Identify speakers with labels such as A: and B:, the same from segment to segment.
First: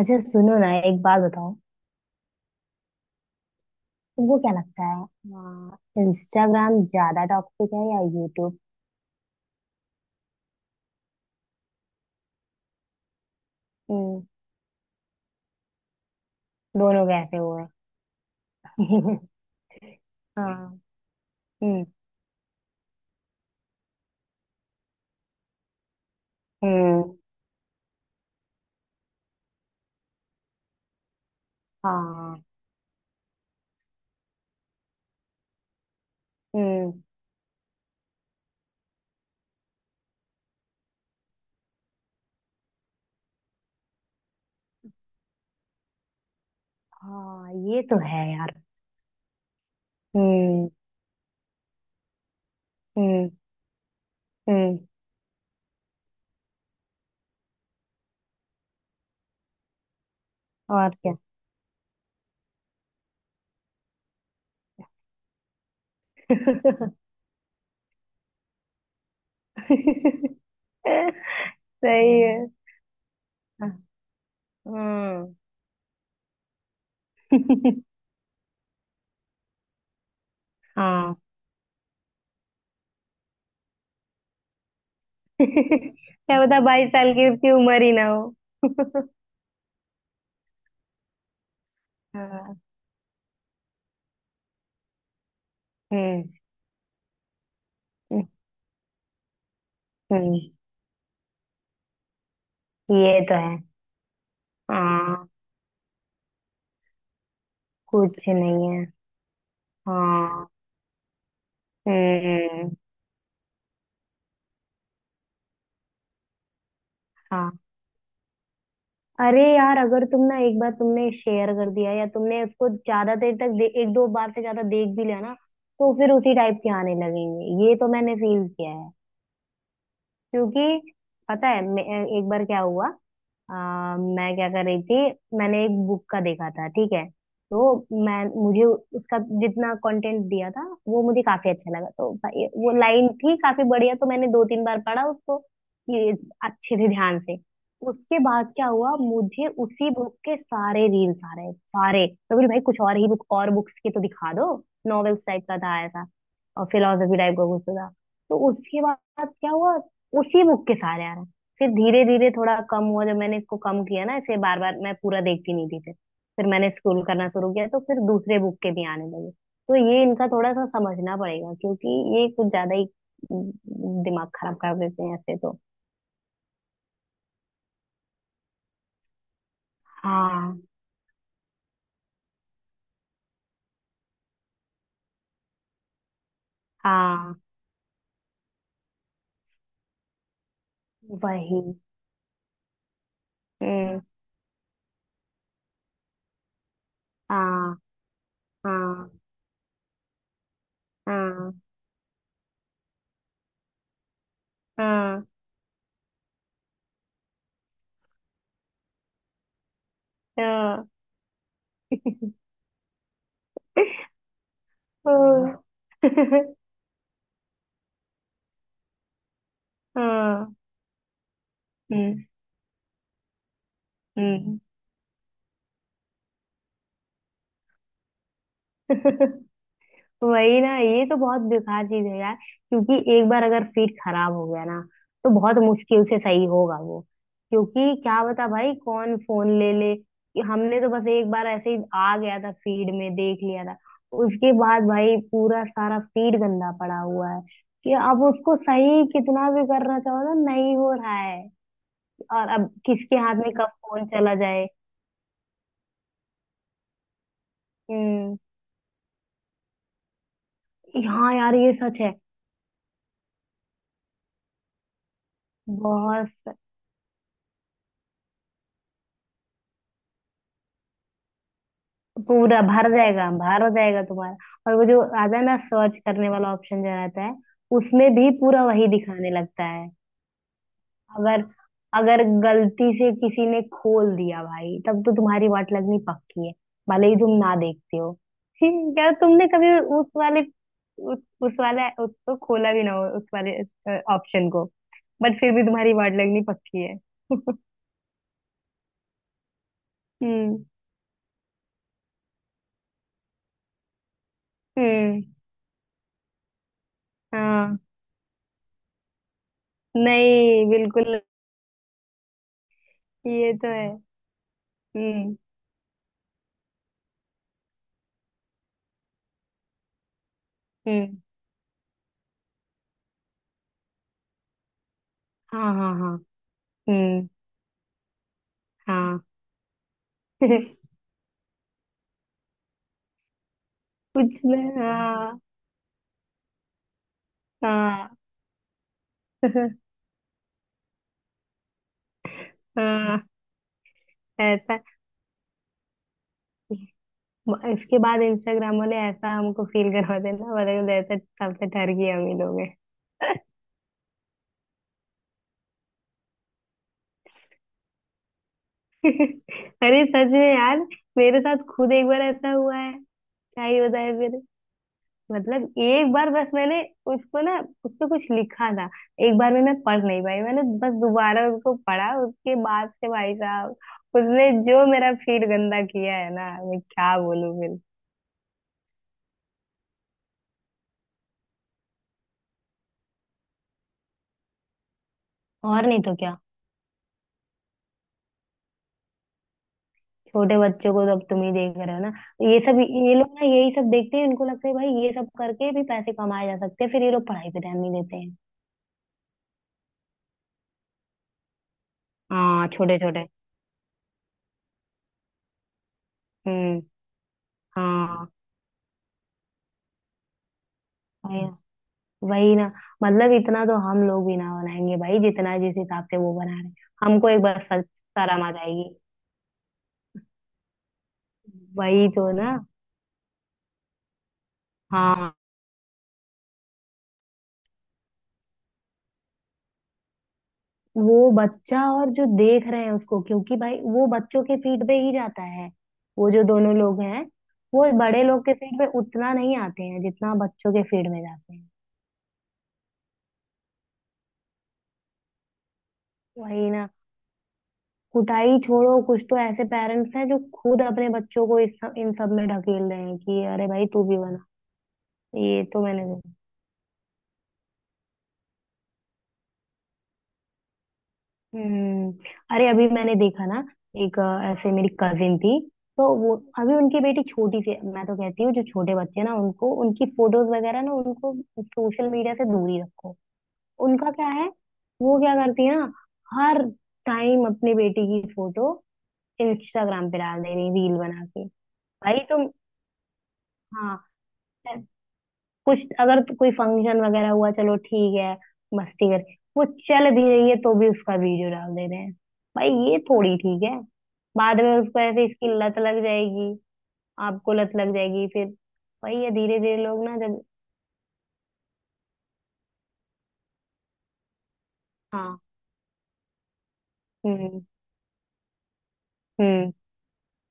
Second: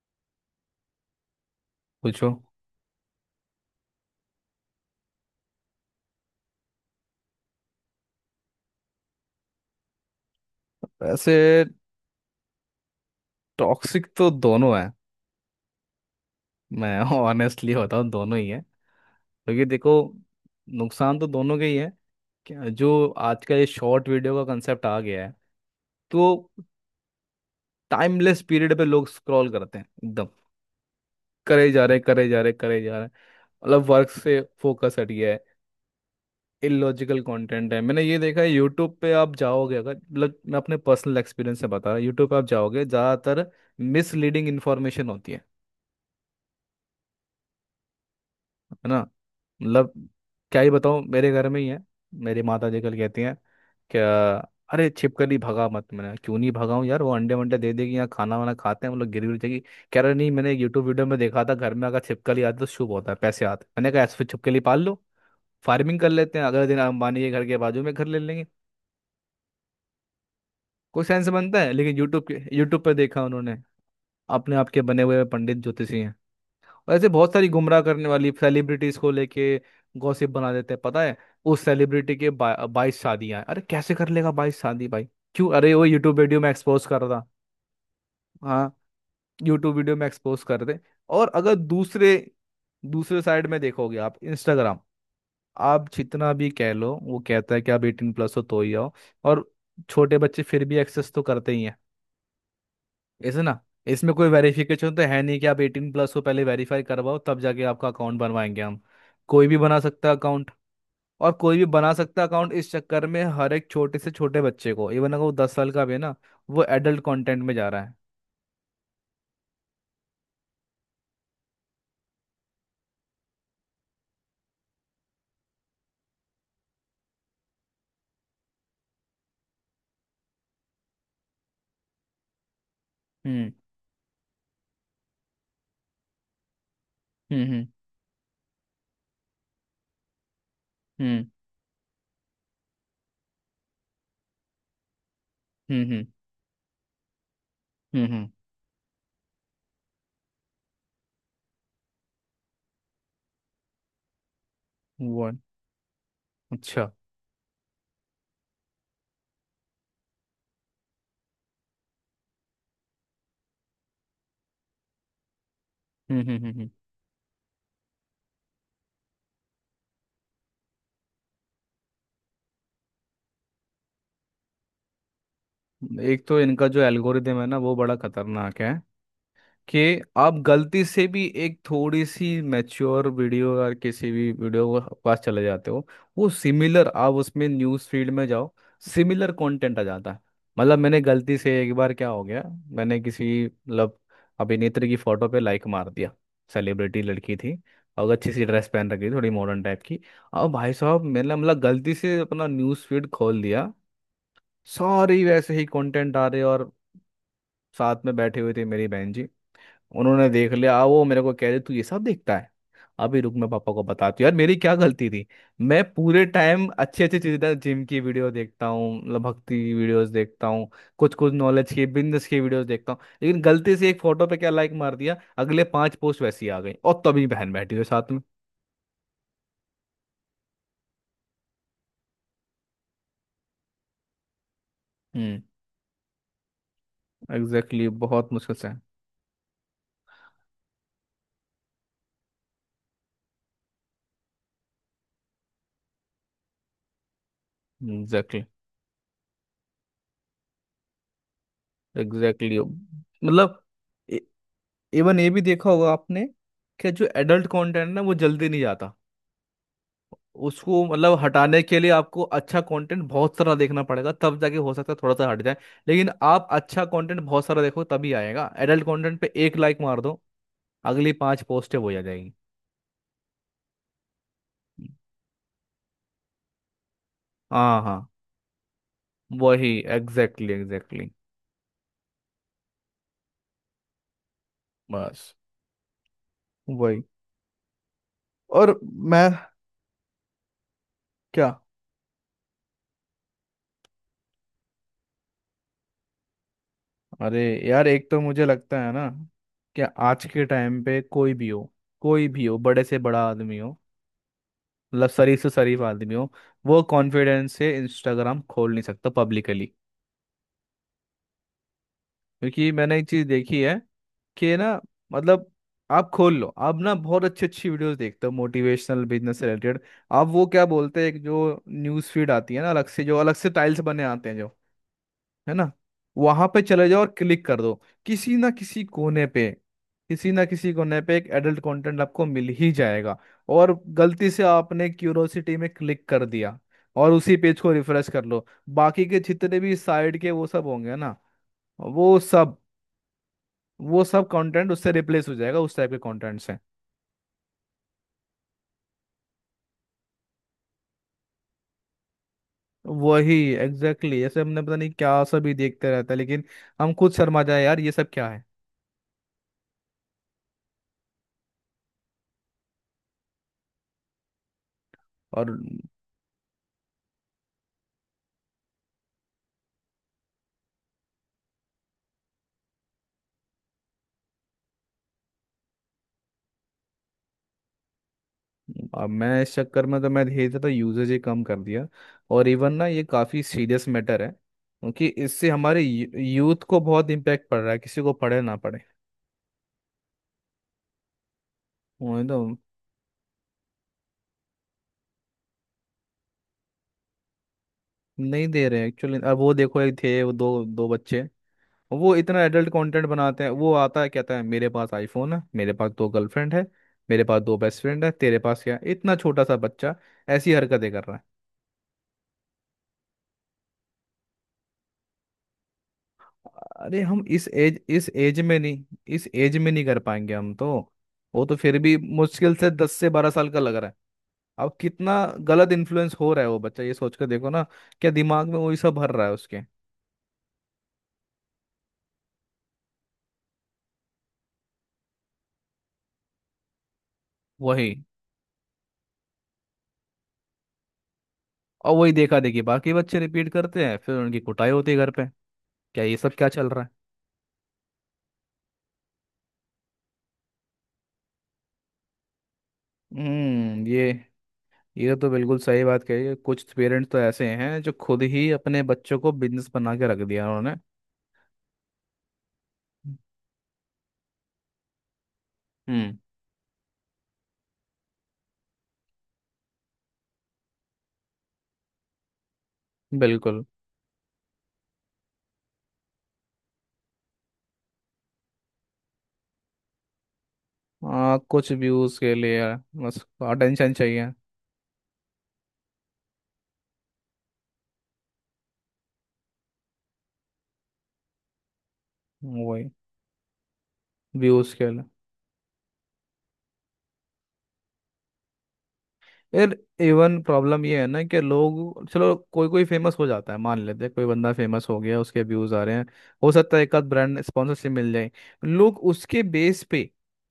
A: अच्छा सुनो ना, एक बात बताओ।
B: पूछो।
A: तुमको क्या लगता हाँ है, इंस्टाग्राम ज्यादा टॉक्सिक है या यूट्यूब?
B: वैसे टॉक्सिक
A: हम्म।
B: तो दोनों है। मैं
A: दोनों कैसे हुए?
B: ऑनेस्टली बताऊं दोनों ही है। क्योंकि देखो
A: हाँ।
B: नुकसान तो दोनों के ही
A: हम्म।
B: है। जो आज का ये शॉर्ट वीडियो का कंसेप्ट आ गया है तो
A: हम्म।
B: टाइमलेस पीरियड पे लोग स्क्रॉल करते हैं एकदम। करे जा रहे करे जा
A: हाँ।
B: रहे करे जा रहे। मतलब वर्क से फोकस हट गया है।
A: हम्म।
B: इलॉजिकल कंटेंट है। मैंने ये देखा है यूट्यूब पे आप जाओगे अगर मतलब मैं अपने पर्सनल एक्सपीरियंस से बता रहा हूँ। यूट्यूब पे आप जाओगे ज़्यादातर मिसलीडिंग इन्फॉर्मेशन होती है।
A: हाँ, ये तो है यार।
B: है ना। मतलब क्या
A: हम्म।
B: ही बताऊँ मेरे घर में ही है। मेरी माता जी कल कहती
A: हम्म।
B: हैं क्या।
A: हम्म।
B: अरे छिपकली भगा मत। मैंने कहा, क्यों नहीं भगाऊं यार वो अंडे वंडे दे देगी यहाँ खाना वाना खाते हैं हम लोग गिर गिर जाएगी। कह रहा नहीं मैंने यूट्यूब
A: और
B: वीडियो
A: क्या।
B: में देखा था घर में अगर छिपकली आती तो शुभ होता है पैसे आते। मैंने कहा ऐसे फिर छिपकली पाल लो फार्मिंग कर लेते हैं अगले दिन अंबानी के घर के बाजू में घर ले लेंगे। कोई सेंस बनता है। लेकिन
A: सही है।
B: यूट्यूब पर देखा उन्होंने।
A: हम्म,
B: अपने आप के बने हुए
A: हम्म।
B: पंडित ज्योतिषी हैं। वैसे बहुत सारी गुमराह करने वाली सेलिब्रिटीज को लेके गॉसिप बना देते हैं। पता है
A: हाँ।
B: उस सेलिब्रिटी के 22 शादियां हैं। अरे कैसे कर लेगा 22 शादी भाई। क्यों अरे वो यूट्यूब वीडियो
A: क्या
B: में
A: पता
B: एक्सपोज
A: बाईस
B: कर
A: साल
B: रहा।
A: की उसकी उम्र ही ना हो।
B: हाँ, यूट्यूब वीडियो में एक्सपोज कर दे। और अगर दूसरे
A: हाँ।
B: दूसरे साइड में देखोगे आप इंस्टाग्राम। आप
A: हम्म।
B: जितना भी कह लो वो कहता है कि आप 18+ हो तो ही आओ। और छोटे
A: हम्म।
B: बच्चे फिर भी एक्सेस तो करते ही
A: ये तो
B: ऐसे ना।
A: है।
B: इसमें कोई वेरिफिकेशन तो है
A: हाँ,
B: नहीं कि आप 18+ हो पहले वेरीफाई करवाओ तब जाके आपका अकाउंट
A: कुछ
B: बनवाएंगे
A: नहीं
B: हम।
A: है।
B: कोई भी बना सकता है
A: हाँ।
B: अकाउंट। और कोई भी बना सकता है अकाउंट। इस
A: हम्म।
B: चक्कर में हर एक छोटे से छोटे बच्चे को इवन अगर वो 10 साल का भी है ना वो एडल्ट कंटेंट में
A: हाँ।
B: जा रहा है।
A: अरे यार, अगर तुम ना एक बार तुमने शेयर कर दिया या तुमने उसको ज्यादा देर तक एक दो बार से ज्यादा देख भी लिया ना, तो फिर उसी टाइप के आने लगेंगे। ये तो मैंने फील किया है। क्योंकि पता है एक बार क्या हुआ। अ,
B: हम्म।
A: मैं क्या कर रही थी। मैंने एक बुक का देखा था, ठीक है। तो
B: हम्म।
A: मैं मुझे उसका जितना कंटेंट दिया था वो मुझे
B: हम्म।
A: काफी अच्छा लगा, तो भाई वो लाइन थी काफी बढ़िया। तो मैंने दो तीन बार पढ़ा उसको
B: हम्म। हम्म।
A: कि अच्छे से ध्यान से।
B: हम्म।
A: उसके
B: हम्म।
A: बाद क्या हुआ, मुझे उसी बुक के सारे रील्स आ रहे सारे। तो बोली भाई, कुछ और ही बुक और बुक्स के तो दिखा दो। नॉवेल्स
B: वो
A: टाइप का था ऐसा। और
B: अच्छा।
A: फिलोसफी टाइप का कुछ तो था। तो उसके बाद क्या हुआ, उसी बुक के सारे आ रहे। फिर धीरे धीरे थोड़ा कम हुआ जब मैंने इसको कम किया ना, ऐसे बार बार मैं पूरा देखती नहीं थी फिर।
B: हम्म। हम्म।
A: फिर
B: हम्म।
A: मैंने स्क्रॉल करना शुरू किया तो फिर दूसरे बुक के भी आने लगे। तो ये इनका थोड़ा सा समझना पड़ेगा क्योंकि ये कुछ ज्यादा ही उम, दिमाग खराब कर देते हैं ऐसे तो।
B: हम्म। एक तो इनका जो एल्गोरिदम है ना वो बड़ा खतरनाक है कि आप
A: हाँ।
B: गलती से भी एक थोड़ी सी मैच्योर वीडियो या किसी भी वीडियो के पास चले जाते हो। वो सिमिलर आप
A: हाँ।
B: उसमें न्यूज़ फीड में जाओ सिमिलर कंटेंट आ जाता है। मतलब मैंने गलती से
A: वही।
B: एक बार क्या हो गया। मैंने किसी मतलब
A: हम्म।
B: अभिनेत्री की फोटो पे लाइक मार दिया। सेलिब्रिटी लड़की थी
A: हाँ।
B: और अच्छी सी ड्रेस पहन रखी
A: हाँ।
B: थी थोड़ी मॉडर्न टाइप की। और भाई साहब मैंने
A: हाँ।
B: मतलब गलती से अपना न्यूज़ फीड खोल दिया। सारी
A: हाँ।
B: वैसे ही कंटेंट आ रहे। और साथ में बैठे हुए थे मेरी बहन जी। उन्होंने देख लिया
A: हाँ।
B: वो मेरे को कह रहे तू ये सब देखता है। अभी रुक मैं पापा को बताती हूँ। यार मेरी क्या गलती थी
A: हाँ।
B: मैं पूरे टाइम अच्छी अच्छी चीजें जिम की वीडियो देखता हूँ मतलब भक्ति की वीडियोस
A: हाँ,
B: देखता हूँ। कुछ कुछ नॉलेज की
A: हम्म।
B: बिजनेस की वीडियोस देखता हूँ लेकिन गलती से एक फोटो पे क्या
A: हम्म।
B: लाइक मार दिया अगले पांच पोस्ट वैसी आ गई और तभी बहन बैठी हुई साथ में।
A: वही ना, ये तो बहुत बेकार चीज है यार। क्योंकि एक बार अगर फीड खराब हो गया ना, तो
B: हम्म।
A: बहुत मुश्किल से सही होगा वो।
B: एग्जैक्टली
A: क्योंकि
B: exactly,
A: क्या
B: बहुत
A: बता
B: मुश्किल से।
A: भाई, कौन फोन ले ले कि हमने तो बस एक बार ऐसे ही आ गया था फीड में देख लिया था। उसके बाद भाई पूरा सारा फीड गंदा पड़ा हुआ है कि अब
B: एग्जैक्टली
A: उसको सही कितना भी करना चाहो ना, नहीं हो रहा है। और
B: एग्जैक्टली
A: अब किसके हाथ में
B: मतलब
A: कब फोन चला जाए।
B: इवन ये भी देखा होगा आपने कि जो एडल्ट कंटेंट ना वो
A: हम्म।
B: जल्दी नहीं जाता। उसको मतलब
A: हाँ यार,
B: हटाने
A: ये
B: के लिए
A: सच है।
B: आपको अच्छा कंटेंट बहुत सारा देखना पड़ेगा तब जाके हो सकता है थोड़ा सा हट जाए। लेकिन आप
A: बहुत।
B: अच्छा कंटेंट बहुत सारा देखो तभी आएगा। एडल्ट कंटेंट पे एक लाइक मार दो अगली पांच पोस्टें वही आ जाएगी।
A: पूरा भर जाएगा, भर हो जाएगा तुम्हारा। और वो जो आता है ना सर्च करने वाला ऑप्शन जो रहता है,
B: हाँ, हाँ,
A: उसमें भी पूरा वही दिखाने लगता
B: वही
A: है।
B: Exactly exactly.
A: अगर अगर गलती से किसी ने खोल दिया भाई, तब तो
B: बस
A: तुम्हारी वाट लगनी पक्की है।
B: वही।
A: भले ही तुम ना देखते हो। फिर
B: और
A: क्या
B: मैं
A: तुमने कभी उस वाले
B: क्या
A: उस वाला उसको खोला भी ना हो उस वाले ऑप्शन को। बट फिर भी तुम्हारी वाट लगनी पक्की है।
B: अरे यार एक तो मुझे लगता है ना कि आज के
A: हम्म।
B: टाइम पे कोई भी हो बड़े से बड़ा आदमी हो मतलब
A: हम्म।
B: शरीफ से शरीफ आदमी हो वो कॉन्फिडेंस से
A: हाँ,
B: इंस्टाग्राम खोल नहीं सकता पब्लिकली।
A: नहीं बिल्कुल।
B: क्योंकि मैंने एक चीज
A: ये
B: देखी
A: तो
B: है
A: है।
B: कि ना
A: हम्म।
B: मतलब आप खोल लो। आप ना बहुत अच्छी अच्छी वीडियोस देखते हो मोटिवेशनल बिजनेस से रिलेटेड। आप वो क्या बोलते हैं
A: हम्म।
B: एक जो न्यूज़ फीड आती है ना अलग से जो अलग से टाइल्स बने आते हैं जो है ना।
A: हाँ, हाँ, हाँ।
B: वहां पे चले जाओ और
A: हम्म।
B: क्लिक कर दो किसी ना किसी
A: हाँ।
B: कोने पे। किसी ना किसी कोने पे एक एडल्ट कंटेंट आपको मिल ही जाएगा। और गलती
A: कुछ
B: से
A: में
B: आपने
A: हाँ।
B: क्यूरोसिटी में क्लिक कर दिया और उसी पेज को रिफ्रेश
A: हाँ।
B: कर लो। बाकी के जितने भी साइड के वो सब होंगे ना वो सब
A: हाँ।
B: वो सब कंटेंट
A: ऐसा।
B: उससे रिप्लेस हो जाएगा उस टाइप के कंटेंट से।
A: इसके बाद इंस्टाग्राम वाले ऐसा हमको फील करवा देना, मतलब ऐसा तब से ठहर गए हम ही लोग हैं।
B: वही एग्जैक्टली, ऐसे हमने पता नहीं क्या सब ही देखते रहता है लेकिन हम खुद शर्मा जाए यार ये सब क्या है।
A: अरे सच में यार, मेरे साथ खुद एक बार ऐसा हुआ है। क्या ही बताए।
B: और
A: मतलब एक बार बस मैंने उसको ना, उस पे कुछ लिखा था। एक बार में मैं पढ़ नहीं पाई, मैंने बस दोबारा उसको पढ़ा। उसके बाद से भाई साहब, उसने जो मेरा फील गंदा किया है ना, मैं क्या बोलूं फिर।
B: अब मैं इस चक्कर में तो मैं धीरे धीरे यूजेज ही कम कर दिया। और इवन ना ये काफ़ी सीरियस मैटर है क्योंकि इससे हमारे
A: और नहीं तो क्या।
B: यूथ को बहुत इम्पैक्ट पड़ रहा है किसी को पढ़े ना पढ़े।
A: छोटे बच्चों को तो अब तुम ही देख रहे हो ना,
B: वो तो
A: ये सब। ये लोग ना यही सब देखते हैं, इनको लगता है भाई ये सब करके भी पैसे कमाए जा सकते हैं, फिर ये लोग पढ़ाई पे ध्यान नहीं देते हैं।
B: नहीं दे रहे एक्चुअली। अब वो देखो एक थे वो दो दो बच्चे वो इतना
A: हाँ
B: एडल्ट
A: छोटे
B: कंटेंट
A: छोटे।
B: बनाते हैं। वो आता है कहता है मेरे पास आईफोन है मेरे पास दो गर्लफ्रेंड है
A: हम्म।
B: मेरे पास दो बेस्ट फ्रेंड है
A: हाँ।
B: तेरे पास क्या है। इतना छोटा सा बच्चा ऐसी हरकतें कर रहा है।
A: भाई। वही ना। मतलब इतना तो हम लोग भी ना बनाएंगे भाई, जितना जिस हिसाब से वो बना रहे हैं।
B: अरे हम
A: हमको एक
B: इस
A: बार
B: एज
A: सच
B: इस एज
A: शर्म आ
B: में नहीं
A: जाएगी।
B: इस एज में नहीं कर पाएंगे हम तो। वो तो फिर भी
A: वही तो ना।
B: मुश्किल से 10 से 12 साल का लग रहा है। अब कितना
A: हाँ।
B: गलत इन्फ्लुएंस हो रहा है वो बच्चा ये सोच कर देखो ना। क्या दिमाग में वही सब भर रहा है उसके।
A: वो बच्चा और जो देख रहे हैं उसको, क्योंकि भाई वो बच्चों के फीड पे ही जाता है। वो जो दोनों लोग हैं वो
B: वही।
A: बड़े लोग के फीड पे उतना नहीं आते हैं, जितना बच्चों के फीड में जाते हैं।
B: और वही देखा देखी बाकी बच्चे रिपीट करते हैं फिर उनकी कुटाई होती है घर पे। क्या ये सब क्या
A: वही
B: चल रहा
A: ना।
B: है।
A: कुटाई छोड़ो, कुछ तो ऐसे पेरेंट्स हैं जो खुद अपने बच्चों को इन सब में ढकेल रहे हैं कि अरे
B: हम्म
A: भाई तू
B: ये
A: भी बना।
B: ये तो बिल्कुल
A: ये तो
B: सही बात
A: मैंने।
B: कही है। कुछ पेरेंट्स तो ऐसे हैं जो खुद ही अपने बच्चों को बिजनेस बना के रख दिया उन्होंने।
A: हम्म। अरे अभी मैंने देखा ना, ऐसे मेरी कजिन थी। तो
B: हम्म
A: वो, अभी उनकी बेटी छोटी सी है। मैं तो कहती हूँ जो छोटे बच्चे ना उनको, उनकी फोटोज वगैरह ना उनको सोशल मीडिया से दूर ही रखो।
B: बिल्कुल।
A: उनका क्या है, वो क्या करती है ना, हर टाइम अपनी बेटी की फोटो इंस्टाग्राम पे डाल दे रही रील बना के।
B: कुछ व्यूज
A: भाई
B: के
A: तुम।
B: लिए बस अटेंशन
A: हाँ।
B: चाहिए।
A: कुछ अगर तो कोई फंक्शन वगैरह हुआ चलो ठीक है, मस्ती कर। वो चल भी रही है तो भी उसका वीडियो डाल दे रहे हैं। भाई
B: वही
A: ये थोड़ी ठीक है। बाद
B: व्यूज
A: में
B: के
A: उसको
B: लिए।
A: ऐसे इसकी लत लग जाएगी। आपको लत लग जाएगी फिर। वही है, धीरे
B: यार
A: धीरे लोग ना
B: इवन
A: जब।
B: प्रॉब्लम ये है ना कि लोग चलो कोई कोई फेमस हो जाता है मान लेते हैं। कोई बंदा फेमस हो गया
A: हाँ।
B: उसके व्यूज आ रहे हैं हो सकता है एक आध ब्रांड
A: हम्म।
B: स्पॉन्सरशिप मिल जाए। लोग
A: हम्म।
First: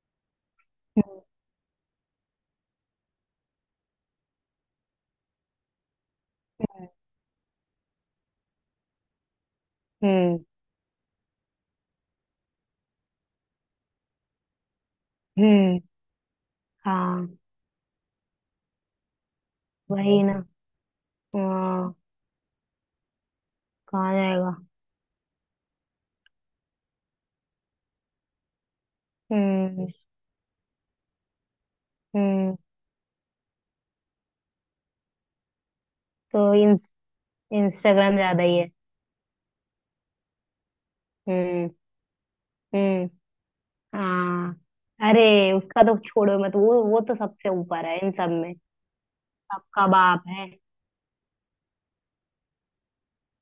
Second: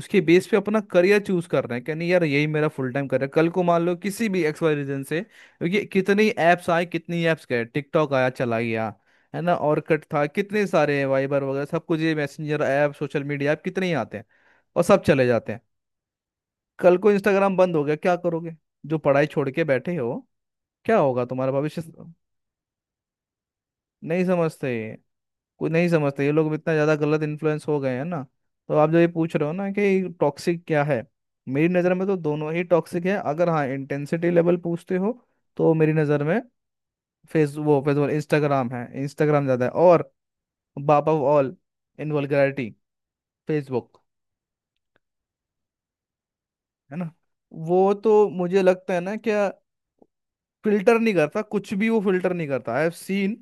B: उसके बेस पे अपना करियर
A: हम्म।
B: चूज कर रहे हैं कि नहीं यार यही मेरा फुल टाइम करियर। कल को मान लो किसी भी एक्स वाई रीजन से क्योंकि कितनी ऐप्स आए कितनी ऐप्स गए टिकटॉक आया चला गया। है ना और कट था
A: हम्म।
B: कितने सारे वाइबर वगैरह सब कुछ ये messenger app social media app कितने ही आते हैं और सब चले जाते हैं।
A: हम्म,
B: कल को
A: हाँ।
B: इंस्टाग्राम बंद हो गया क्या करोगे जो पढ़ाई छोड़ के बैठे
A: वही
B: हो।
A: ना।
B: क्या होगा तुम्हारा भविष्य।
A: हाँ, कहाँ
B: नहीं
A: जाएगा।
B: समझते कोई नहीं समझते। ये लोग इतना ज़्यादा गलत इन्फ्लुएंस हो गए हैं ना। तो आप जो ये पूछ रहे हो ना
A: हम्म।
B: कि टॉक्सिक क्या है मेरी नज़र में तो दोनों
A: हम्म।
B: ही टॉक्सिक है। अगर हाँ इंटेंसिटी लेवल पूछते हो तो मेरी नज़र में
A: तो इन
B: फेस वो फेसबुक
A: इंस्टाग्राम ज्यादा ही
B: इंस्टाग्राम
A: है।
B: है इंस्टाग्राम ज़्यादा है। और बाप ऑफ ऑल
A: हम्म।
B: इन वल्गैरिटी
A: हम्म।
B: फेसबुक।
A: हाँ, अरे उसका तो छोड़ो मत, वो
B: है
A: वो
B: ना।
A: तो सबसे ऊपर
B: वो
A: है इन
B: तो
A: सब में।
B: मुझे लगता है ना क्या
A: सबका बाप है।
B: फिल्टर नहीं करता कुछ भी वो फिल्टर नहीं करता आई हैव सीन।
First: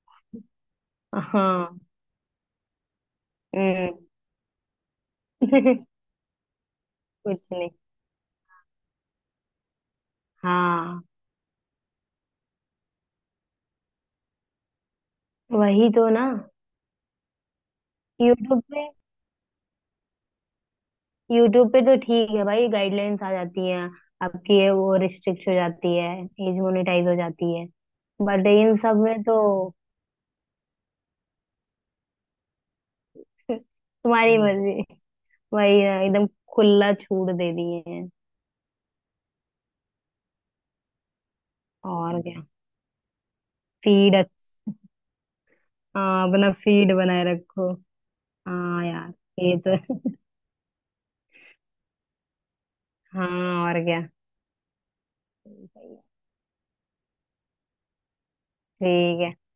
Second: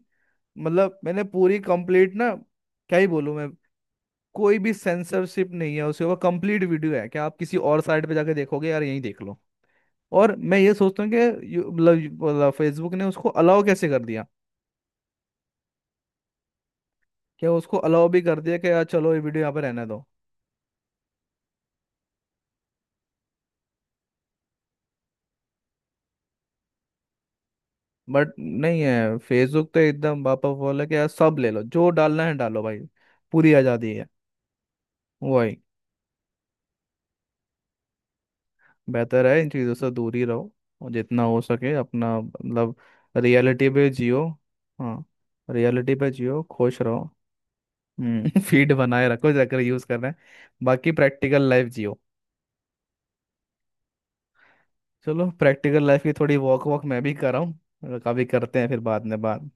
B: मतलब मैंने पूरी
A: हाँ।
B: कंप्लीट ना क्या ही बोलूं मैं।
A: हम्म।
B: कोई भी सेंसरशिप नहीं है उसके ऊपर कंप्लीट वीडियो है कि आप
A: कुछ
B: किसी
A: नहीं।
B: और साइट पे जाके देखोगे यार यहीं देख लो। और मैं ये
A: हाँ,
B: सोचता हूँ कि मतलब फेसबुक ने उसको अलाउ कैसे कर दिया।
A: वही तो ना।
B: क्या उसको अलाउ भी कर दिया
A: यूट्यूब
B: कि यार
A: पे
B: चलो ये वीडियो यहाँ पे रहने दो।
A: यूट्यूब पे तो ठीक है भाई, गाइडलाइंस आ जाती हैं, आपकी ये वो रिस्ट्रिक्ट हो जाती है, एज मोनेटाइज हो जाती है।
B: बट
A: बट इन
B: नहीं
A: सब
B: है
A: में तो।
B: फेसबुक तो एकदम बापा बोला कि यार सब ले लो जो डालना है डालो भाई। पूरी आज़ादी है।
A: तुम्हारी मर्जी।
B: वही।
A: वही है, एकदम खुला छूट दे दिए हैं।
B: बेहतर है इन चीज़ों से दूर ही रहो। और जितना हो सके
A: और
B: अपना
A: क्या,
B: मतलब रियलिटी पे
A: फीड।
B: जियो। हाँ, रियलिटी पे
A: हाँ,
B: जियो
A: अपना
B: खुश
A: फीड
B: रहो।
A: बनाए रखो।
B: फीड
A: हाँ
B: बनाए
A: यार,
B: रखो
A: ये
B: जाकर
A: तो
B: यूज़ कर रहे
A: है।
B: हैं बाकी प्रैक्टिकल लाइफ जियो।
A: हाँ और क्या।
B: चलो प्रैक्टिकल
A: सही है।
B: लाइफ की थोड़ी वॉक वॉक मैं भी कर रहा हूँ। कभी करते हैं फिर बाद में
A: ठीक है,
B: बात।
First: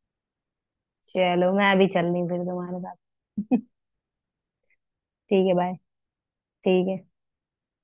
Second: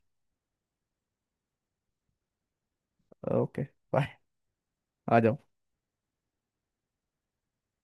A: चलो मैं अभी चल रही हूँ फिर तुम्हारे साथ।
B: ओके। बाय। आ जाओ।
A: ठीक है बाय। ठीक है।